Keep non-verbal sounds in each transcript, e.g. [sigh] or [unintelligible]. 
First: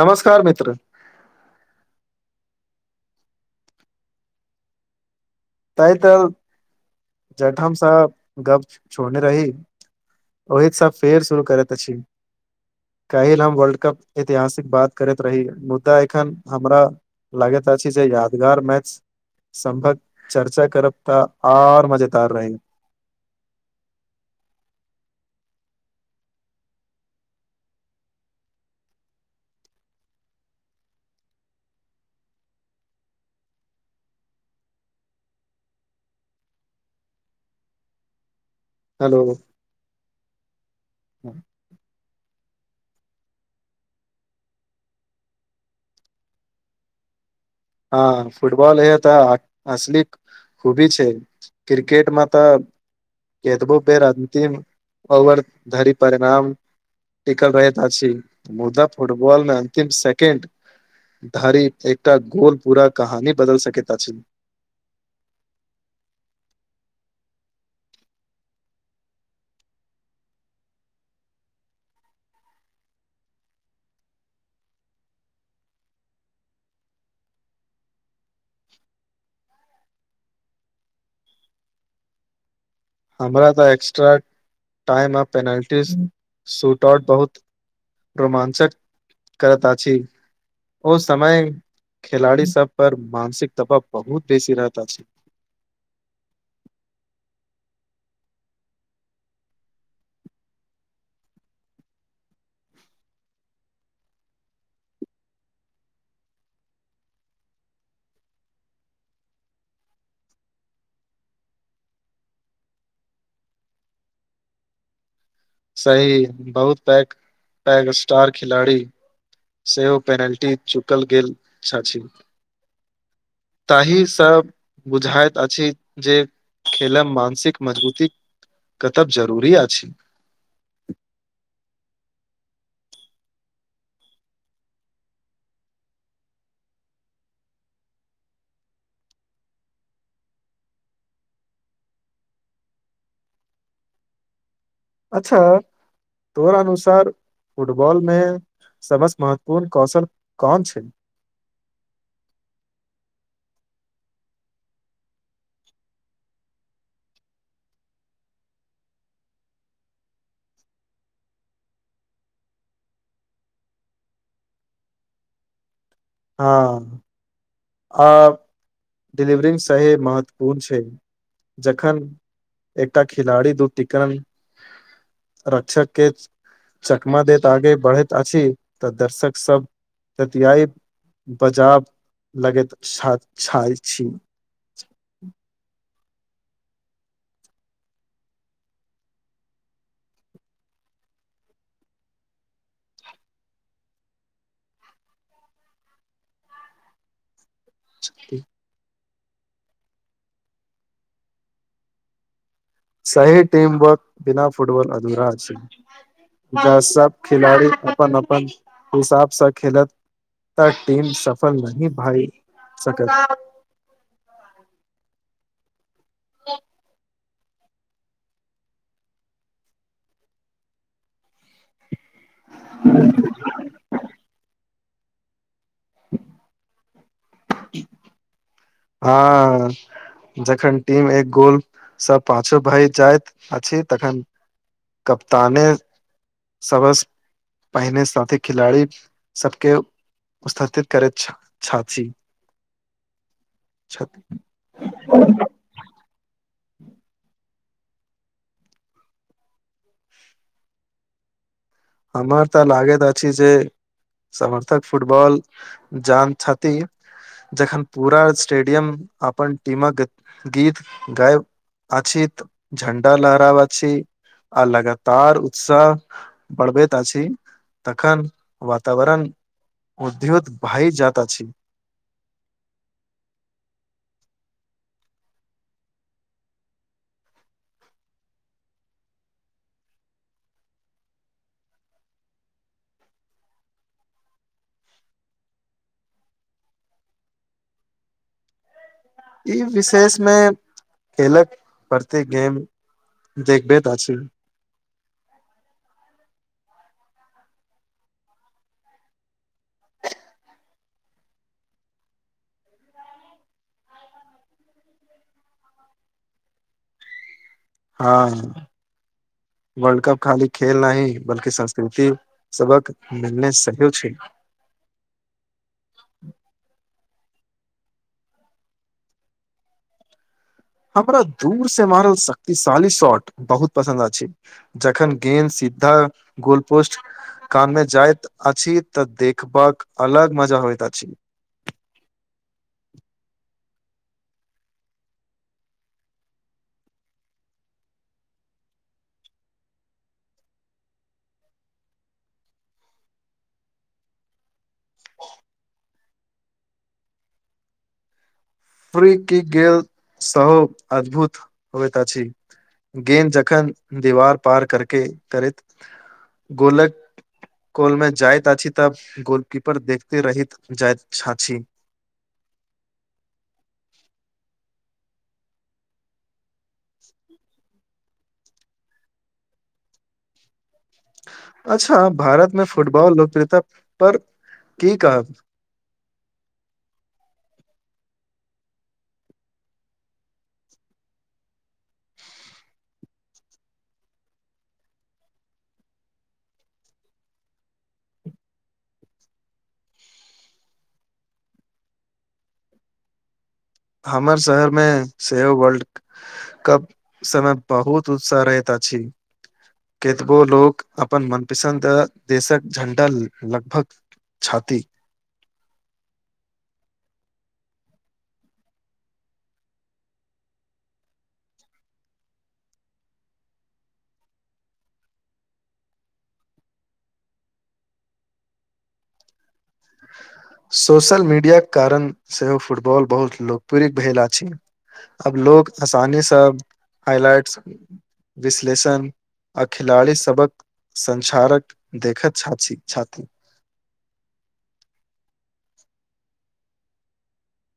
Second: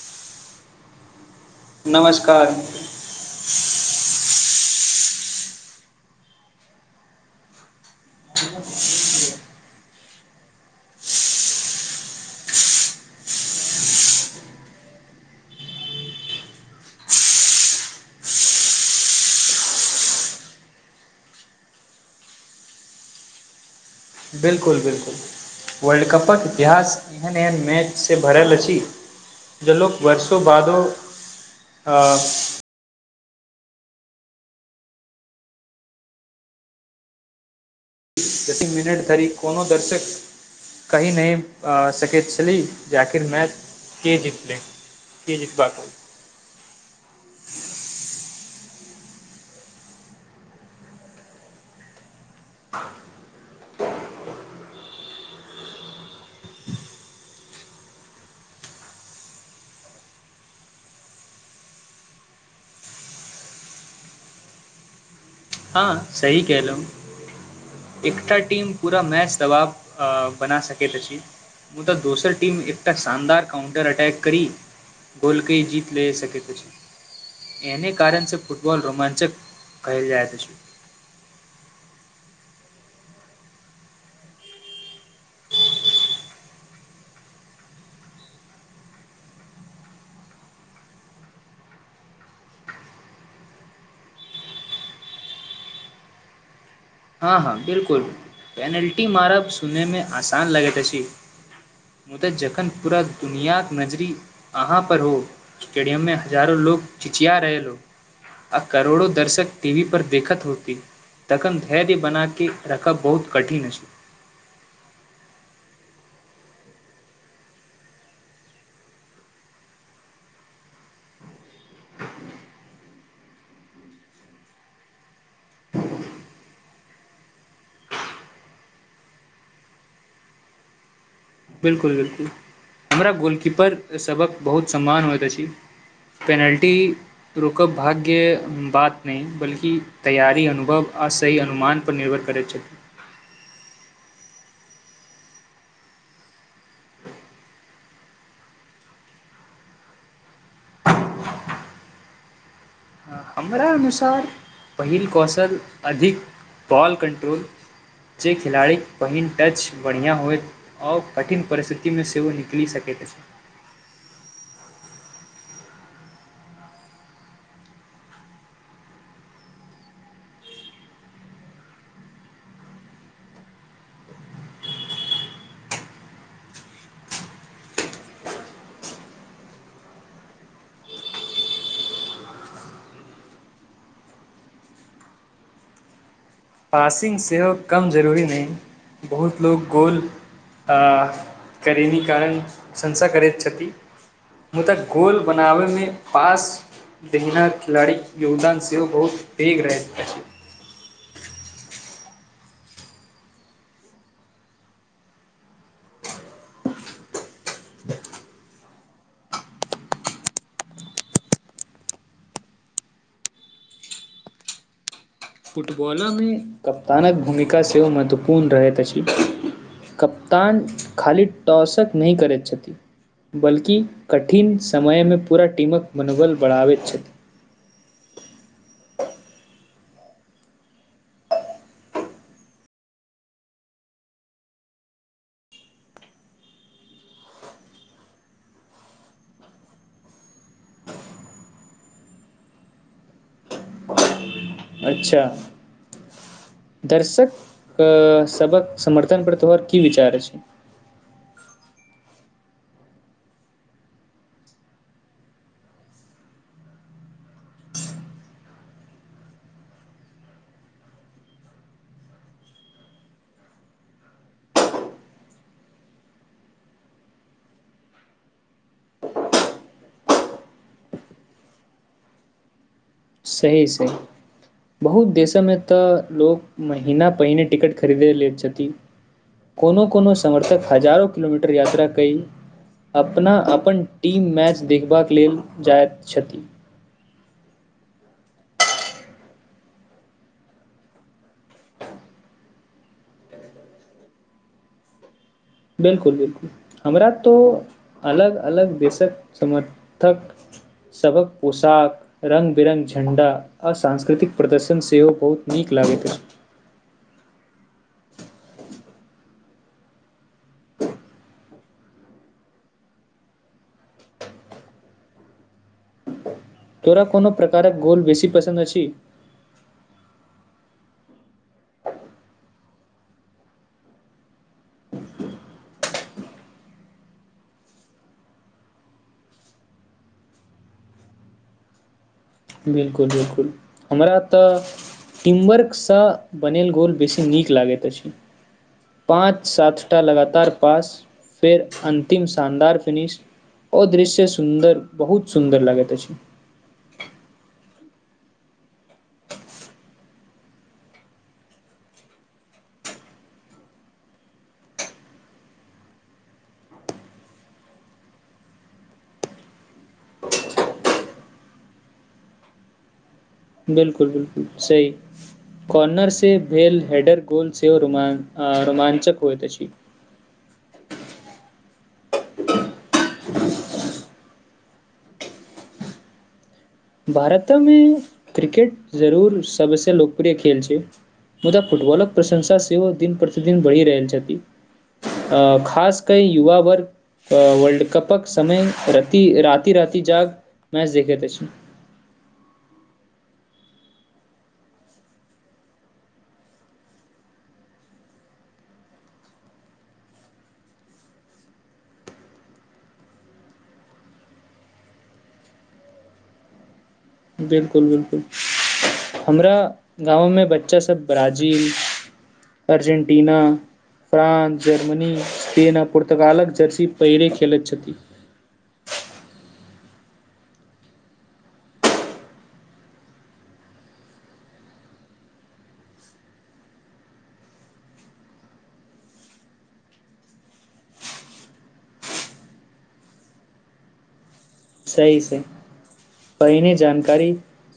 नमस्कार मित्र नमस्कार ताहि तऽ जठम साहेब गप छोड़ने रही ओहि स फेर शुरू करैत अछि काल्हि हम वर्ल्ड कप ऐतिहासिक बात करैत रही मुद्दा एखन हमरा लागैत अछि जे यादगार मैच संभव चर्चा करब त और मजेदार बिल्कुल बिल्कुल वर्ल्ड कपक इतिहास एहन एहन मैचसँ भरल अछि जे लोक वर्षो बादो अ दसी मिनट हेलो धरि कोनो दर्शक कहि नहि सकैत छली जे आखिर मैच के जीतले के जीतबाक हँ फुटबॉल एहे तऽ असली खुबी छै क्रिकेटमे तऽ केतबो बेर अन्तिम ओवर धरि परिणाम टिकल रहैत अछि मुदा फुटबॉल मे अंतिम सेकेंड धरि एकटा गोल पूरा कहानी बदल सकैत अछि हँ सही कहलहुँ एकटा टीम पूरा मैच दबाब बना सकैत अछि मुदा दोसर टीम एकटा शानदार काउन्टर अटैक करी गोल कइ जीत ले सकैत अछि एहने कारण से फुटबॉल रोमांचक कहेल जायत हमरा तऽ एक्स्ट्रा टाइम म पेनाल्टी सुटआउट बहुत रोमांचक करैत अछि ओ समय खेलाड़ी सब पर मानसिक दबाव बहुत बेसी रहैत अछि हँ हँ बिलकुल पेनाल्टी मारब सुनैमे आसान लगैत अछि मुदा जखन पूरा दुनियाक नजरी अहाँ पर हो स्टेडियम मे हजारो लोग चिचिया रहत आ करोड़ो दर्शक टीवी पर देखत होती तखन धैर्य बनाके रखब बहुत कठिन सही बहुत पैघ पैघ स्टार खिलाड़ी सेहो पेनाल्टी चुकल गेल छाह छी ताहि स बुझाइत अछि जे खेलम मानसिक मजबूत तब जरूरी अछि [inaudible] बिल्कुल बिल्कुल हमरा गोलकीपर सभक बहुत सम्मान होइत अछि पेनाल्टी रुकब भाग्य बात नहि बल्कि तैयारी अनुभव आ सही अनुमान पर निर्भर करैत छथि अच्छा तोर अनुसार फुटबॉल मे सबस महत्वपूर्ण कौशल कौन करा अनुसार पहिल कौशल अधिक बॉल कन्ट्रोल [unintelligible] जे खेलाड़ीके पहिन टच बढ़िआँ होए ओ कठिन परिस्थिति मे सेहो निकलि सकैत अछि हँ आ डिलीवरी सहि महत्वपूर्ण छै जखन एकटा खिलाड़ी दू ती करण रक्षक के चकमा देैत आगे बढ़ैत अछि तऽ दर्शक सब बजाब लगैत छ छी पासिंग सेहो कम जरूरी नहि बहुत लोग गोल करनी कारण संसा करै छथि मुदा गोल बनाबैमे पास दहिन खेलाड़ीके योगदान सेहो बहुत पेघ रहैत सही टीम वर्क बिना फुटबॉल अधरा छै ज सब खेलाड़ी अपन अपन हिसाबसँ खेल तऽ टीम सफल नहि भई सकै फुटबॉलो में कप्तानक भूमिका सेहो महत्वपूर्ण रहैत अछि कप्तान खी टाॅसक नहि करैत छथि बल्कि कठिन समयमे पूरा टीमक मनोबल बढ़ाबैत छथि टा हँ जखन टीम एक गोलसँ पाछु भऽ जाइत अछि तखन कप्ताने सबस पहिने साथी खिलाड़ी सभके उत्साहित करैत छथिन छथि अच्छा दर्शक सभक समर्थन पर तोहर की विचार छनि हमर तऽ लागैत अछि जे समर्थक फुटबॉल जान छथि जखन पूरा स्टेडियम अपन टीमक गीत गाबि अछैत झण्डा लहराव छी आ लगातार उत्साह बढ़बैत आ छी तखन वातावरण उद्धहुत भाई जाता छी सही सही बहुत देशमे तऽ लोक महिना पहिने टिकट खरीदै लेत छथिन कोनो कोनो समर्थक हजारो किलोमीटर यात्रा क अपना अपन टीम मैच देखबाक लेल जाइत छथि ई विशेष मे खेलक प्रति गेम देखबे तऽ छी बिलकुल बिलकुल हमरा तँ अलग अलग देशक समर्थक सभक पोशाक रङ्ग बिरङ्ग झण्डा आ सांस्कृतिक प्रदर्शन सेहो बहुत नीक लागैत अछि हँ वर्ल्ड कप खाली खेले नहि बल्कि संस्कृति सभक मिलनो सहौ छै न तोरा कोनो प्रकारक गोल बेसी पसन्द अछि हमरा दूर सँ मारल शक्तिशाली शॉट बहुत पसन्द अछि जखन गेंद सिधा गोल पोस्ट कान मे जाइतअछि तऽ देखबाक अलग मजा होइत अछि बिलकुल बिलकुल हमरा तऽ टीमवर्क सँ बनल गोल बेसी नीक लागैत अछि पाँच सातटा लगातार पास फेर अन्तिम शानदार फीनिश ओ दृश्य सुन्दर बहुत सुन्दर लागैत अछि प्री की गेल सँ अद्भुत होइत अछि गेंद जखन दीवार पार करिके करैत गोलक गोल मे जाइत अछि तँ गोलकीपर देखते रहै जाइत छथि बिलकुल बिलकुल सही कॉर्नर से भेल हैडर गोल सेहो रोमांचक होइत छथि अच्छा भारत मे फुटबॉल लोकप्रियता पर की कहब भारत मे क्रिकेट जरूर सबसँ लोकप्रिय खेल छै मुदा फुटबॉलक प्रशंसा सेहो दिन प्रतिदिन बढ़ि रहल छनि अ खास कऽ युवा वर्ग वर्ल्ड कपक समय राति राति जागि मैच देखेैत अछि हमर शहर मे सेहो वर्ल्ड कप समय बहुत उत्साह रहैत अछि केतबो लोक अपन मनपसन्द देशक झंडा लगभग छथि बिलकुल बिलकुल हमरा गाँव मे बच्चा सभ Brazil Argentina France Germany Spain आ ओर पुर्तगालक जर्सी पहिले खेलैत छथिन सोशल मीडियाक कारण सेहो फुटबॉल बहुत लोकप्रिय भेल अछि अब लोग आसानी सँ हाइलाइट विश्लेषण आ खिलाड़ी सबक संसारक देखैत छ छाती सही छै पहिने जानकारी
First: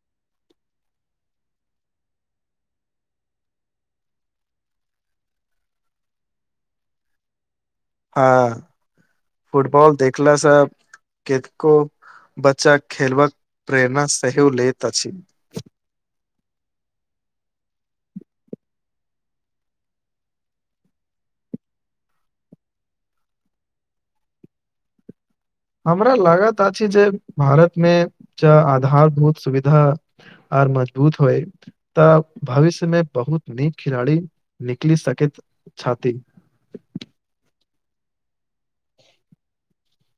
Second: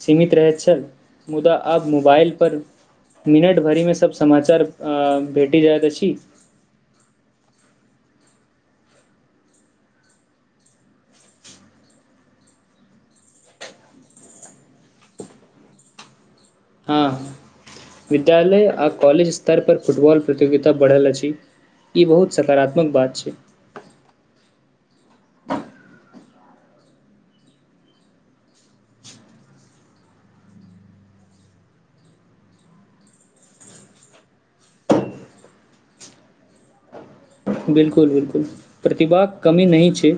सीमित रहैत छल मुदा आब मोबाइल पर मिनट भरि मे सब समाचार आ भेट जाइत अछि हँ फुटबॉल देखला सँ केतेको बच्चा खेलबाक प्रेरणा सेहो लैत अछि हँ विद्यालय आ कॉलेज स्तर पर फुटबॉल प्रतियोगिता बढ़ल अछि ई बहुत सकारात्मक बात छै हमरा लागत अछि जे भारत मे ज आधारभूत सुविधा आर मजबूत होय तऽ भविष्य मे बहुत नीक खिलाड़ी निकलि सकैत छथिन बिलकुल बिलकुल प्रतिभा के कमी नहि छै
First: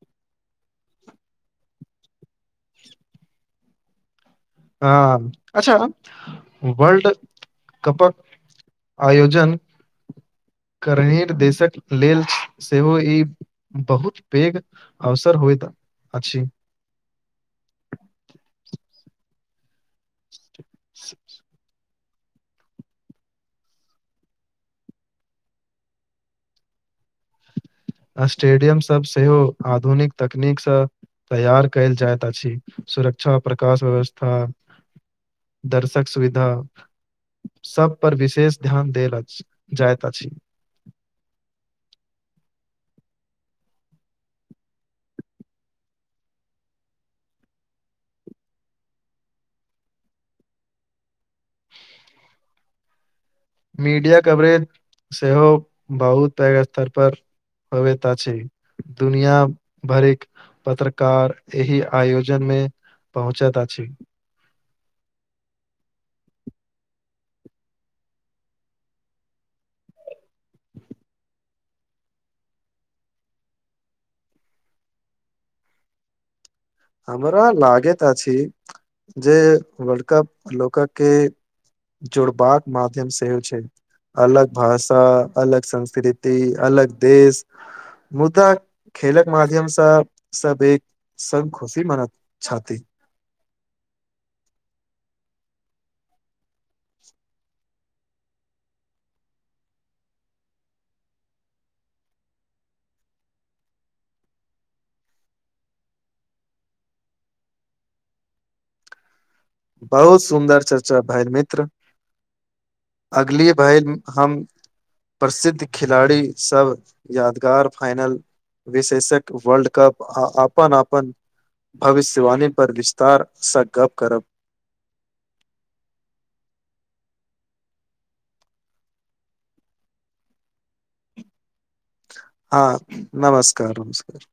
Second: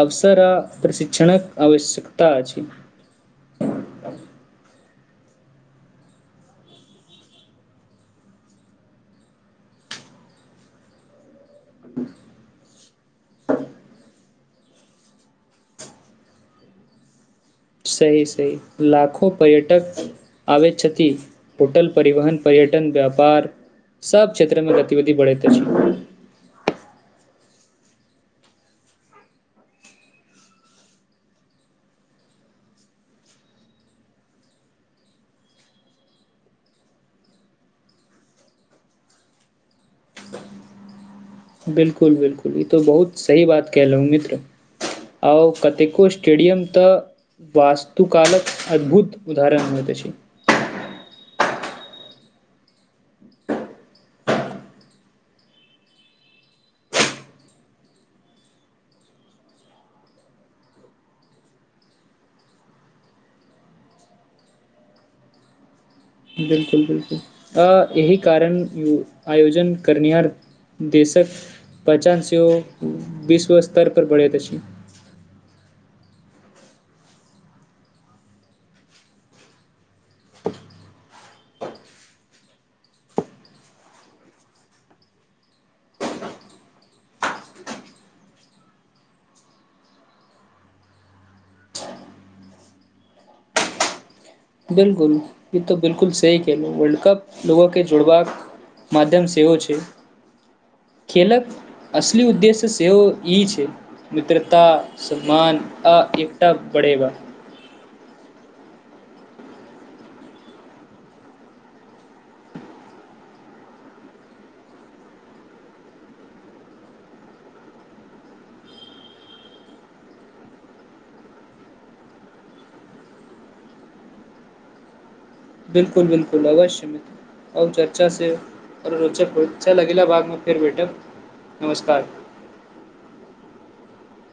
अवसर आ प्रशिक्षणक आवश्यकता अछि आ अच्छा वर्ल्ड कपक आयोजन करने देशक लेल सेहो ई बहुत पैघ अवसर होइत अछि सहि सहि लाखो पर्यटक आ छथिति होटल परिवहन पर्यटन व्यापार सब क्षेत्र मे गतिविधि बढ़ैत अछि स्टेडियम सब सेहो आधुनिक तकनीक सँ तैयार कयल जाइत अछि सुरक्षा प्रकाश व्यवस्था दर्शक सुविधा सब पर विशेष ध्यान देल जाइत अछि बिलकुल बिलकुल ई तऽ बहुत सही बात कलहुँ मित्र आओ कतेको स्टेडियम तऽ वास्तुकालक अद्भुत उदाहरण होइत अछि मीडिया कवरेज सेहो बहुत पैघ स्तर पर होवेत अछि दुनिया भरैक पत्रकार एहि आयोजन मे पहुँचत अछि बिलकुल बिलकुल अ यहि कारण य आयोजन करनिहार देशक पचा से विश्व स्तर पर पढ़ैत अछि हमरा लागैत अछि जे वर्ल्ड कप लोक के जोड़बाक माध्यम सेहोय छै अलग भाषा अलग संस्कृति अलग देश मुद्दा खेलक माध्यम सँ सब एक खुशी मानैत छति बिलकुल ई त बिलकुल सही खेल ह वर्ल्ड कप लोगो के जुड़बाक मध्यम सेहो छै खेलक असली उद्देश्य सेहो ई छै मित्रता सम्मान आ एकटा बढ़ेबा बहुत सुन्दर चर्चा भाय मित्र अगली भल हम प्रसिद्ध खिलाड़ी सब यादगार फाइनल विशेषक वर्ल्ड कप अपन अपन भविष्यवाणी पर विस्तारसँ गप करब बिलकुल बिलकुल अवश्य छै चर्चा सेर लगेला बाद में फेर बैठब नमस्कार हँ नमस्कार नमस्कार।